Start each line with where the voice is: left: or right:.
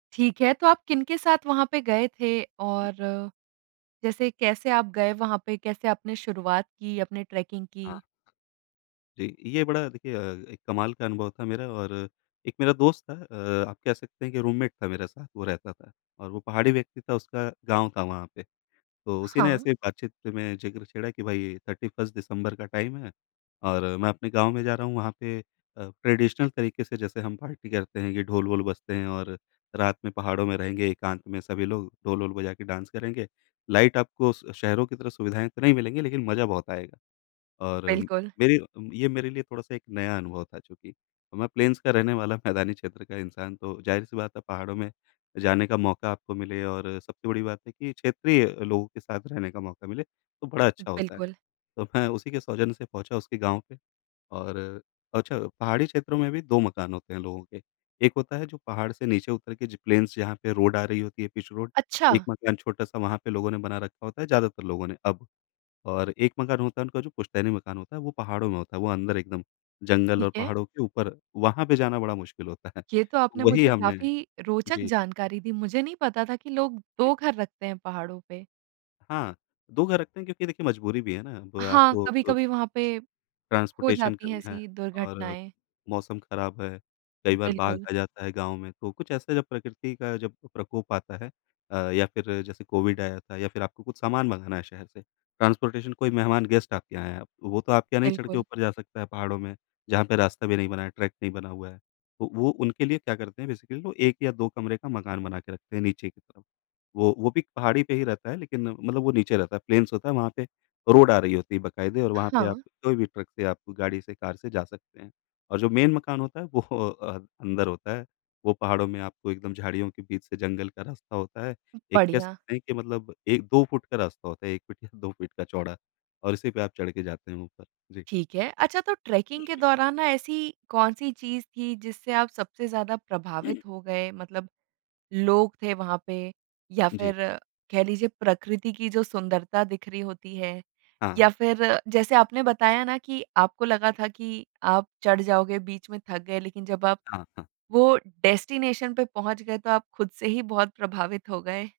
right: ठीक है, तो आप किनके साथ वहाँ पे गए थे और, जैसे कैसे आप गए वहाँ पे, कैसे आपने शुरुआत की, अपने ट्रैकिंग
left: हाँ।
right: की?
left: जी, ये बड़ा देखिए अ, एक कमाल का अनुभव था मेरा और एक मेरा दोस्त था अ, आप कह सकते हैं कि रूममेट था मेरे साथ वो रहता था और वो पहाड़ी व्यक्ति था उसका गाँव था वहाँ पे। तो उसी ने
right: हाँ।
left: ऐसे बात-चीत में जिक्र छेड़ा कि भाई 31st दिसम्बर का टाइम है और मैं अपने गाँव में जा रहा हूँ वहाँ पे अ, ट्रेडिशनल तरीके से जैसे हम पार्टी करते हैं, ये ढोल-वोल बजते हैं और रात में पहाड़ों में रहेंगे एकांत में सभी लोग, ढोल-वोल बजा के डांस करेंगे, लाइट आपको श शहरों की तरह सुविधाएँ तो नहीं मिलेंगी लेकिन मज़ा बहुत आएगा। और
right: बिल्कुल।
left: मेरी अ, ये मेरे लिए थोड़ा-सा एक नया अनुभव था चूँकि, तो मैं प्लेन्स का रहने वाला मैदानी क्षेत्र का इंसान तो ज़ाहिर सी बात है पहाड़ों में जाने का मौका आपको मिले और सबसे बड़ी बात है कि क्षेत्रीय लोगों के साथ रहने का मौका मिले, तो बड़ा अच्छा होता है।
right: बिल्कुल।
left: तो मैं उसी के सौजन्य से पहुँचा उसके गाँव पे और अ, छ पहाड़ी क्षेत्रों में भी 2 मकान होते हैं लोगों के, एक होता है जो पहाड़ से नीचे उतर के ज प्लेन्स जहाँ पे रोड आ रही होती है, पिच रोड, एक
right: अच्छा।
left: मकान छोटा-सा वहाँ पे लोगों ने बना रखा होता है ज़्यादातर लोगों ने अब। और एक मकान होता है, उनका जो पुश्तैनी मकान होता है वो पहाड़ों में होता है, वो अंदर एकदम जंगल
right: ठीक
left: और
right: है।
left: पहाड़ों के ऊपर, वहाँ पे जाना बड़ा मुश्किल होता है,
right: ये तो आपने
left: वही
right: मुझे
left: हमने
right: काफ़ी रोचक
left: जी।
right: जानकारी दी, मुझे नहीं पता था कि लोग
left: जी।
right: 2 घर रखते हैं पहाड़ों पे।
left: हाँ, 2 घर रखते हैं क्योंकि देखिए मजबूरी भी है ना, वो
right: हाँ,
left: आपको अ
right: कभी-कभी वहाँ पे हो
left: ट्रांसपोर्टेशन
right: जाती है
left: करना है
right: ऐसी
left: और
right: दुर्घटनाएँ।
left: मौसम खराब है, कई बार बाघ
right: बिल्कुल।
left: आ जाता है गाँव में, तो कुछ ऐसा जब प्रकृति का जब प्रकोप आता है अ, या फिर जैसे कोविड आया था या फिर आपको कुछ सामान मँगाना है शहर से, ट्रांसपोर्टेशन कोई मेहमान, गेस्ट आपके यहाँ आया, वो तो आपके यहाँ नहीं चढ़ के
right: बिल्कुल।
left: ऊपर जा सकता है पहाड़ों में, जहाँ पे रास्ता भी नहीं बना है, ट्रैक नहीं बना हुआ है। तो वो उनके लिए क्या करते हैं, बेसिकली वो 1 या 2 कमरे का मकान बना के रखते हैं नीचे की तरफ। वो वो भी पहाड़ी पे ही रहता है लेकिन मतलब वो नीचे रहता है, प्लेन्स होता है, वहाँ पे रोड आ रही होती है बकायदे और वहाँ पे आप
right: हाँ।
left: कोई भी ट्रक से आप गाड़ी से, कार से जा सकते हैं। और जो मेन मकान होता है वो अ, अंदर होता है, वो पहाड़ों में आपको एकदम झाड़ियों के बीच से जंगल का रास्ता होता है। एक कह
right: बढ़िया।
left: सकते हैं कि मतलब 1 2 फुट का रास्ता होता है, 1 फीट या 2 फीट का चौड़ा और इसी पे आप चढ़ के जाते हैं ऊपर। जी।
right: ठीक है, अच्छा तो ट्रैकिंग के दौरान ना ऐसी कौन-सी चीज़ थी जिससे आप सबसे ज़्यादा प्रभावित हो गए? मतलब लोग थे वहाँ पे या
left: जी।
right: फिर कह लीजिए प्रकृति की जो सुंदरता दिख रही होती है या
left: हाँ।
right: फिर जैसे आपने बताया ना कि आपको लगा था कि आप चढ़ जाओगे, बीच में थक गए लेकिन जब आप
left: हाँ, हाँ।
right: वो डेस्टिनेशन पे पहुँच गए तो आप खुद से ही बहुत प्रभावित हो गए।